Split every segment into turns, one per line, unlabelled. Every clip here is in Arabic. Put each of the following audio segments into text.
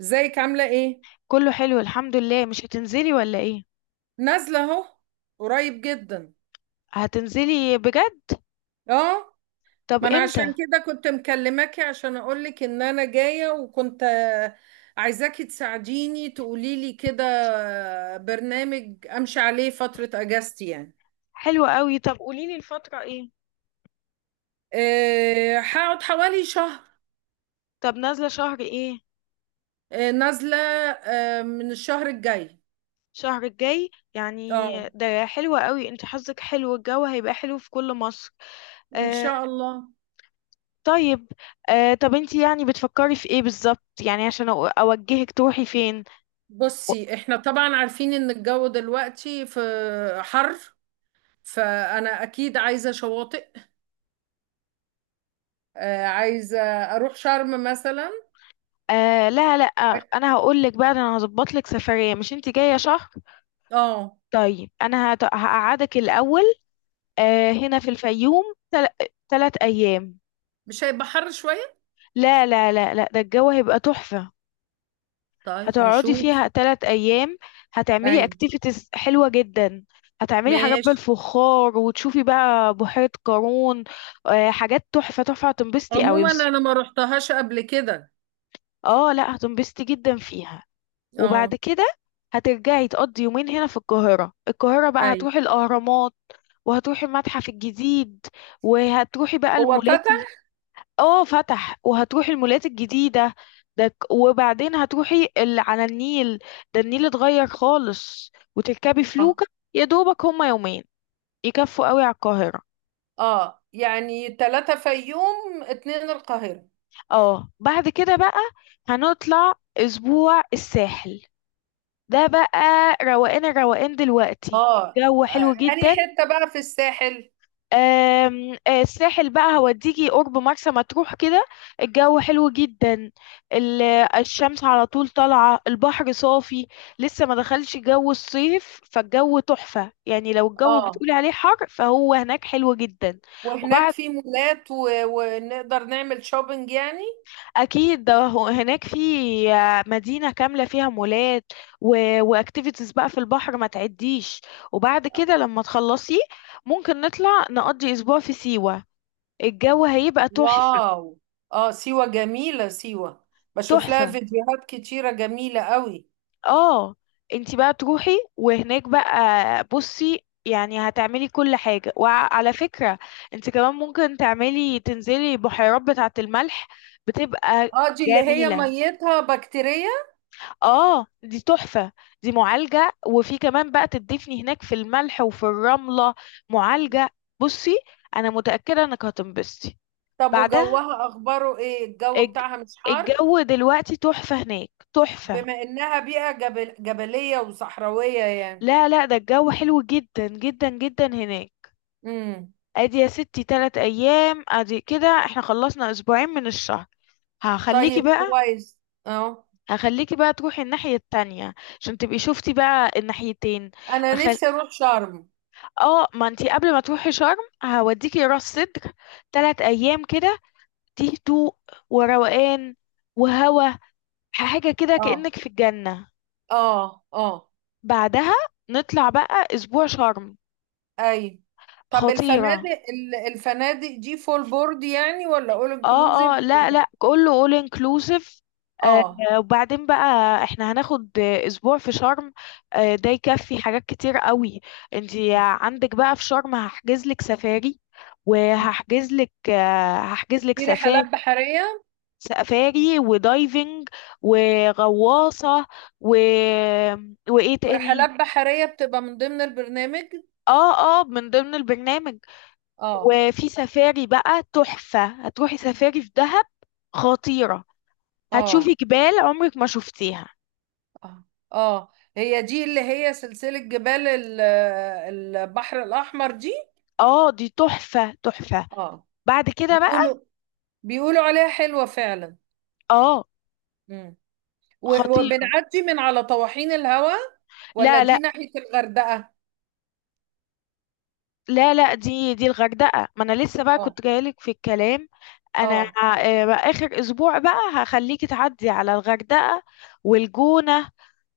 ازيك، عامله ايه؟
كله حلو الحمد لله. مش هتنزلي ولا ايه؟
نازله اهو، قريب جدا.
هتنزلي بجد؟
اه،
طب
ما انا عشان
امتى؟
كده كنت مكلماكي عشان اقولك ان انا جايه، وكنت عايزاكي تساعديني تقولي لي كده، برنامج امشي عليه فتره اجازتي يعني.
حلو قوي. طب قوليلي الفترة ايه؟
هقعد حوالي شهر.
طب نازلة شهر ايه؟
نازله من الشهر الجاي.
شهر الجاي يعني،
اه،
ده حلو قوي. انت حظك حلو، الجو هيبقى حلو في كل مصر.
ان
آه.
شاء الله.
طيب. آه، طب انت يعني بتفكري في ايه بالظبط، يعني عشان اوجهك تروحي فين؟
بصي، احنا طبعا عارفين ان الجو دلوقتي في حر، فانا اكيد عايزه شواطئ. عايزه اروح شرم مثلا.
آه، لا لا، انا هقول لك بقى. ده انا هظبط لك سفرية، مش انت جاية شهر؟
اه،
طيب انا هقعدك الاول، آه، هنا في الفيوم. تل... تلات أيام.
مش هيبقى حر شويه؟
لا لا لا لا، ده الجو هيبقى تحفة.
طيب،
هتقعدي
نشوف.
فيها تلات أيام.
اي،
هتعملي اكتيفيتيز حلوة جدا. هتعملي حاجات
ماشي.
بالفخار، وتشوفي بقى بحيرة قارون. آه، حاجات تحفة تحفة، هتنبسطي قوي
عموما
بس.
انا ما رحتهاش قبل كده.
اه لا، هتنبسطي جدا فيها.
اه.
وبعد كده هترجعي تقضي يومين هنا في القاهرة. القاهرة بقى
اي.
هتروحي الأهرامات، وهتروحي المتحف الجديد، وهتروحي بقى
هو
المولات.
فتح؟
اه فتح، وهتروحي المولات الجديدة. وبعدين هتروحي اللي على النيل. ده النيل اتغير خالص، وتركبي
اه.
فلوكة. يا دوبك هما يومين يكفوا قوي على القاهرة.
اه يعني ثلاثة، فيوم اتنين القاهرة.
اه، بعد كده بقى هنطلع اسبوع الساحل. ده بقى روقان. الروقان دلوقتي
اه.
الجو
آه،
حلو
انهي
جدا.
حتة بقى في الساحل؟
آم، آه، الساحل بقى هوديكي قرب مرسى مطروح كده. الجو حلو جدا. ال- الشمس على طول طالعة، البحر صافي. لسه ما دخلش جو الصيف، فالجو تحفة. يعني لو الجو
اه،
بتقولي عليه حر، فهو هناك حلو جدا.
وهناك
وبعد،
في مولات ونقدر نعمل شوبينج يعني.
أكيد ده هناك في مدينة كاملة فيها مولات واكتيفيتيز بقى في البحر ما تعديش. وبعد كده لما تخلصي، ممكن نطلع نقضي أسبوع في سيوة. الجو هيبقى تحفة.
واو، اه، سيوة جميلة سيوة. بشوف لها
تحفة.
فيديوهات كتيرة جميلة قوي.
اه، انتي بقى تروحي، وهناك بقى بصي، يعني هتعملي كل حاجة. وعلى فكرة، انتي كمان ممكن تعملي، تنزلي بحيرات بتاعة الملح. بتبقى
اه، دي اللي هي
جميلة.
ميتها بكتيريا.
اه دي تحفة. دي معالجة، وفي كمان بقى تدفني هناك في الملح وفي الرملة. معالجة. بصي، انا متأكدة انك هتنبسطي
طب،
بعدها.
وجوها اخباره ايه؟ الجو
الج-
بتاعها مش حر؟
الجو دلوقتي تحفة هناك، تحفة.
بما انها بيئة جبلية وصحراوية يعني.
لا لا، ده الجو حلو جدا جدا جدا هناك.
امم.
ادي يا ستي تلات ايام، ادي كده احنا خلصنا اسبوعين من الشهر. هخليكي
طيب،
بقى.
كويس. اه.
هخليكي بقى تروحي الناحية التانية عشان تبقي شفتي بقى الناحيتين.
انا
هخل...
نفسي اروح شرم.
اه، ما انتي قبل ما تروحي شرم هوديكي راس سدر تلات ايام كده. دي هدوء وروقان وهوا، حاجة كده
اه،
كأنك في الجنة.
اه، اه.
بعدها نطلع بقى اسبوع شرم.
اي. طب
خطيرة.
الفنادق الفنادق دي فول بورد يعني ولا اول انكلوزيف؟
اه اه، لا لا، كله all inclusive. آه.
اه.
وبعدين بقى احنا هناخد اسبوع في شرم. آه ده يكفي حاجات كتير قوي. انتي عندك بقى في شرم هحجز لك سفاري، وهحجز لك آه هحجز لك
في رحلات
سفاري
بحرية.
سفاري ودايفنج وغواصة و... وايه تاني.
رحلات بحرية بتبقى من ضمن البرنامج؟
اه اه، من ضمن البرنامج.
اه.
وفي سفاري بقى تحفة، هتروحي سفاري في دهب. خطيرة. هتشوفي
اه.
جبال عمرك ما شفتيها.
اه. اه، هي دي اللي هي سلسلة جبال البحر الأحمر دي.
اه دي تحفة تحفة.
اه.
بعد كده بقى،
بيقولوا بيقولوا عليها حلوة فعلا.
اه
مم.
خطيرة.
وبنعدي من على طواحين الهواء، ولا
لا لا
دي ناحية الغردقة؟
لا لا، دي الغردقة. ما انا لسه بقى
اه،
كنت جايلك في الكلام. انا
اه.
بقى اخر اسبوع بقى هخليكي تعدي على الغردقة والجونة.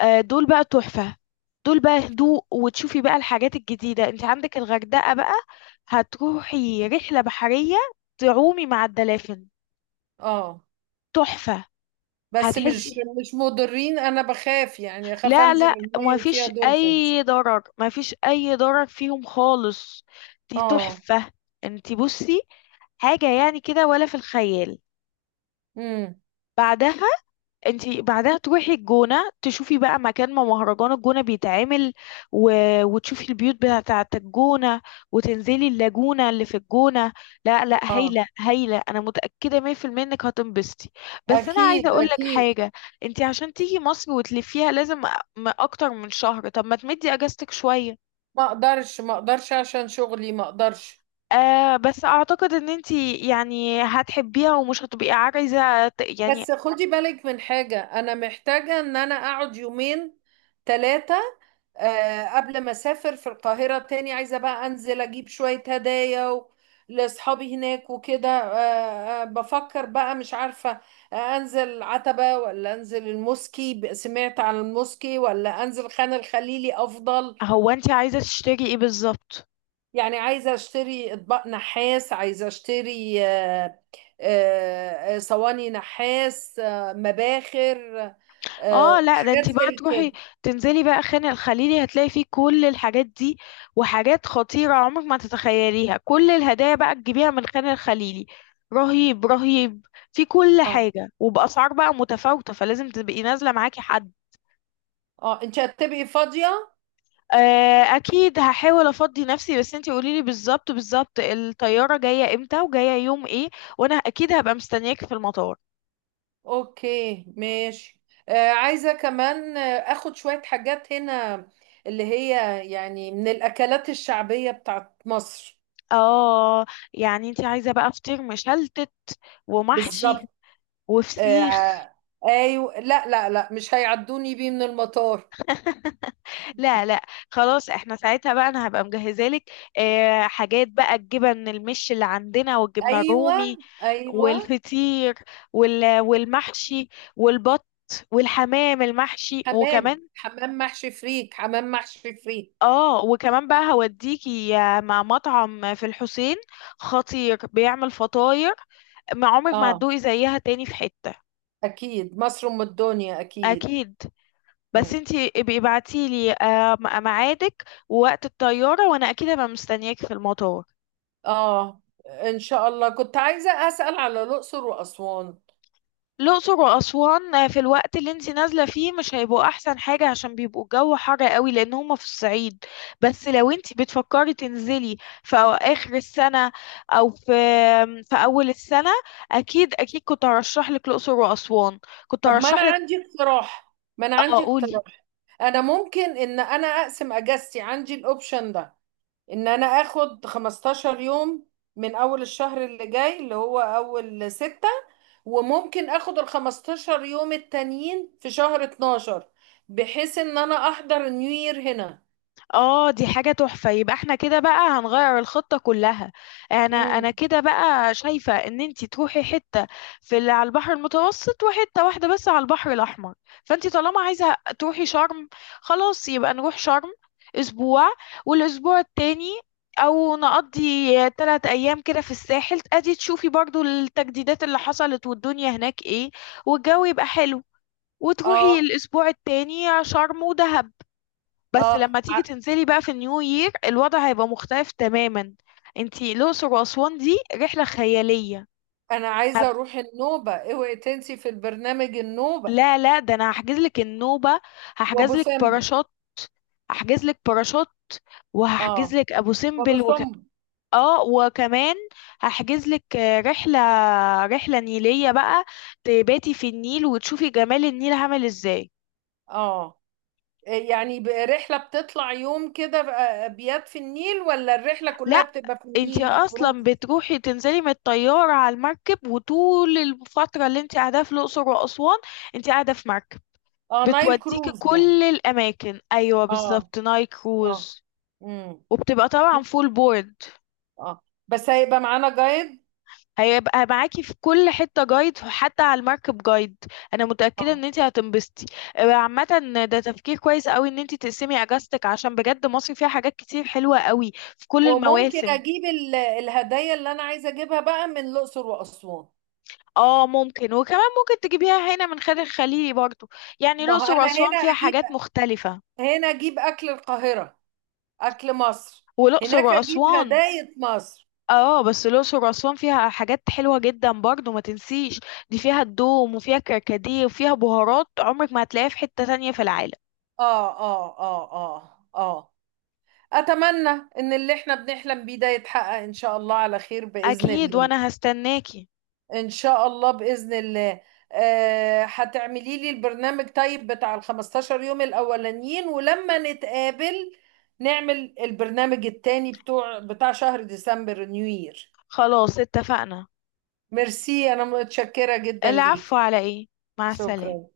دول بقى تحفة. دول بقى هدوء. وتشوفي بقى الحاجات الجديدة. انت عندك الغردقة بقى هتروحي رحلة بحرية، تعومي مع الدلافين.
اه،
تحفة.
بس مش
هتحسي.
مش مضرين؟ انا بخاف يعني، اخاف
لا
انزل
لا، ما
المية وفيها
فيش
دولفينز.
اي ضرر، ما فيش اي ضرر فيهم خالص. دي
اه.
تحفة. انتي بصي، حاجة يعني كده ولا في الخيال.
امم.
بعدها انتي بعدها تروحي الجونة، تشوفي بقى مكان ما مهرجان الجونة بيتعمل و... وتشوفي البيوت بتاعة الجونة، وتنزلي اللاجونة اللي في الجونة. لا لا،
اه،
هايلة هايلة، انا متأكدة 100% انك هتنبسطي. بس انا عايزة
اكيد
اقول لك
اكيد.
حاجة. انتي عشان تيجي مصر وتلفيها لازم اكتر من شهر. طب ما تمدي اجازتك شوية.
ما اقدرش، ما اقدرش، عشان شغلي ما اقدرش.
بس اعتقد ان انتي يعني هتحبيها، ومش هتبقي عايزة يعني.
بس خدي بالك من حاجة، انا محتاجة ان انا اقعد يومين، ثلاثة قبل ما اسافر، في القاهرة تاني، عايزة بقى انزل اجيب شوية هدايا لاصحابي هناك وكده. بفكر بقى، مش عارفة. انزل عتبة ولا انزل الموسكي؟ سمعت عن الموسكي، ولا انزل خان الخليلي افضل؟
هو انتي عايزة تشتري ايه بالظبط؟
يعني عايزة اشتري اطباق نحاس، عايزة اشتري صواني نحاس، مباخر،
اه لا، ده
حاجات
انتي بقى
زي كده.
تروحي، تنزلي بقى خان الخليلي، هتلاقي فيه كل الحاجات دي وحاجات خطيرة عمرك ما تتخيليها. كل الهدايا بقى تجيبيها من خان الخليلي. رهيب رهيب. في كل
اه.
حاجة، وبأسعار بقى متفاوتة، فلازم تبقي نازلة معاكي حد.
اه، انت هتبقي فاضية؟
آه اكيد هحاول افضي نفسي. بس انتي قوليلي بالظبط بالظبط الطيارة جاية امتى وجاية يوم ايه، وانا اكيد هبقى مستنياكي في المطار.
اوكي، ماشي. عايزة كمان اخد شوية حاجات هنا، اللي هي يعني من الاكلات الشعبية بتاعت مصر.
اه، يعني انتي عايزة بقى فطير مشلتت، ومحشي،
بالظبط.
وفسيخ.
آه، ايوه، لا لا لا، مش هيعدوني بيه من المطار.
لا لا، خلاص احنا ساعتها بقى انا هبقى مجهزه لك. اه حاجات بقى الجبن المش اللي عندنا، والجبنه
ايوه،
الرومي،
ايوه.
والفطير، والمحشي، والبط، والحمام المحشي.
حمام،
وكمان
حمام محشي فريك، حمام محشي فريك.
اه، وكمان بقى هوديكي مع مطعم في الحسين، خطير بيعمل فطاير ما عمرك ما
اه،
هتدوقي زيها تاني في حتة.
أكيد مصر أم الدنيا، أكيد.
اكيد. بس
مم.
انتي ابقي ابعتي لي ميعادك ووقت الطيارة، وانا اكيد هبقى مستنياكي في المطار.
آه إن شاء الله، كنت عايزة أسأل على الأقصر وأسوان.
الأقصر وأسوان في الوقت اللي انتي نازلة فيه مش هيبقوا أحسن حاجة، عشان بيبقوا الجو حر قوي، لأن هما في الصعيد. بس لو انتي بتفكري تنزلي في آخر السنة، أو في أول السنة، أكيد أكيد كنت هرشح لك الأقصر وأسوان. كنت
طب ما أنا
هرشح لك.
عندي اقتراح، ما أنا
اه
عندي
قولي.
اقتراح. أنا ممكن إن أنا أقسم أجازتي، عندي الأوبشن ده، إن أنا آخد 15 يوم من أول الشهر اللي جاي، اللي هو أول ستة، وممكن آخد ال 15 يوم التانيين في شهر 12، بحيث إن أنا أحضر نيو يير هنا.
اه دي حاجة تحفة، يبقى احنا كده بقى هنغير الخطة كلها. انا
مم.
انا كده بقى شايفة ان انتي تروحي حتة في اللي على البحر المتوسط، وحتة واحدة بس على البحر الاحمر. فانتي طالما عايزة تروحي شرم، خلاص يبقى نروح شرم اسبوع، والاسبوع التاني او نقضي تلات ايام كده في الساحل، ادي تشوفي برضو التجديدات اللي حصلت والدنيا هناك ايه، والجو يبقى حلو. وتروحي
آه
الاسبوع التاني شرم ودهب. بس
آه
لما تيجي تنزلي بقى في النيو يير الوضع هيبقى مختلف تماما. انتي الأقصر وأسوان دي رحلة خيالية.
انا عايزه
هب...
اروح النوبه، اوعي تنسي في البرنامج النوبه
لا لا، ده انا هحجز لك النوبة، هحجز
وابو
لك
سمبل.
باراشوت. هحجز لك باراشوت،
اه،
وهحجز لك ابو
وابو
سمبل
سمبل.
اه وكمان، هحجز لك رحلة نيلية بقى، تباتي في النيل، وتشوفي جمال النيل عامل ازاي.
اه يعني رحله بتطلع يوم كده، ابيات في النيل، ولا الرحله كلها
لا،
بتبقى في
انتي
النيل كروز؟
اصلا بتروحي تنزلي من الطيارة على المركب، وطول الفترة اللي انتي قاعدة في الاقصر واسوان انتي قاعدة في مركب
اه، نايل
بتوديكي
كروز يعني.
كل الاماكن. ايوه
اه،
بالظبط، نايل
اه.
كروز.
امم.
وبتبقى طبعا فول بورد.
اه، بس هيبقى معانا جايد.
هيبقى معاكي في كل حتة جايد، حتى على المركب جايد. انا متأكدة ان
اه،
انتي هتنبسطي. عامة ده تفكير كويس قوي ان انتي تقسمي اجازتك، عشان بجد مصر فيها حاجات كتير حلوة قوي في كل
وممكن
المواسم.
اجيب الهدايا اللي انا عايزه اجيبها بقى من الاقصر واسوان.
اه ممكن، وكمان ممكن تجيبيها هنا من خارج الخليلي برضو. يعني
ما هو
الأقصر
انا
وأسوان فيها حاجات مختلفة.
هنا اجيب اكل القاهره، اكل مصر.
والأقصر
هناك اجيب
وأسوان،
هدايا مصر.
اه بس الأقصر وأسوان فيها حاجات حلوة جدا برضو ما تنسيش. دي فيها الدوم، وفيها كركديه، وفيها بهارات عمرك ما هتلاقيها في حتة تانية في العالم.
اه، اه، اه، اه، اه. اتمنى ان اللي احنا بنحلم بيه ده يتحقق، ان شاء الله على خير باذن
أكيد
الله.
وأنا هستناكي.
ان شاء الله، باذن الله. هتعملي لي البرنامج طيب بتاع ال 15 يوم الاولانيين، ولما نتقابل نعمل البرنامج التاني بتاع شهر ديسمبر، نيو يير.
خلاص اتفقنا.
ميرسي، انا متشكرة جدا
العفو
ليكي.
على ايه. مع السلامة.
شكرا.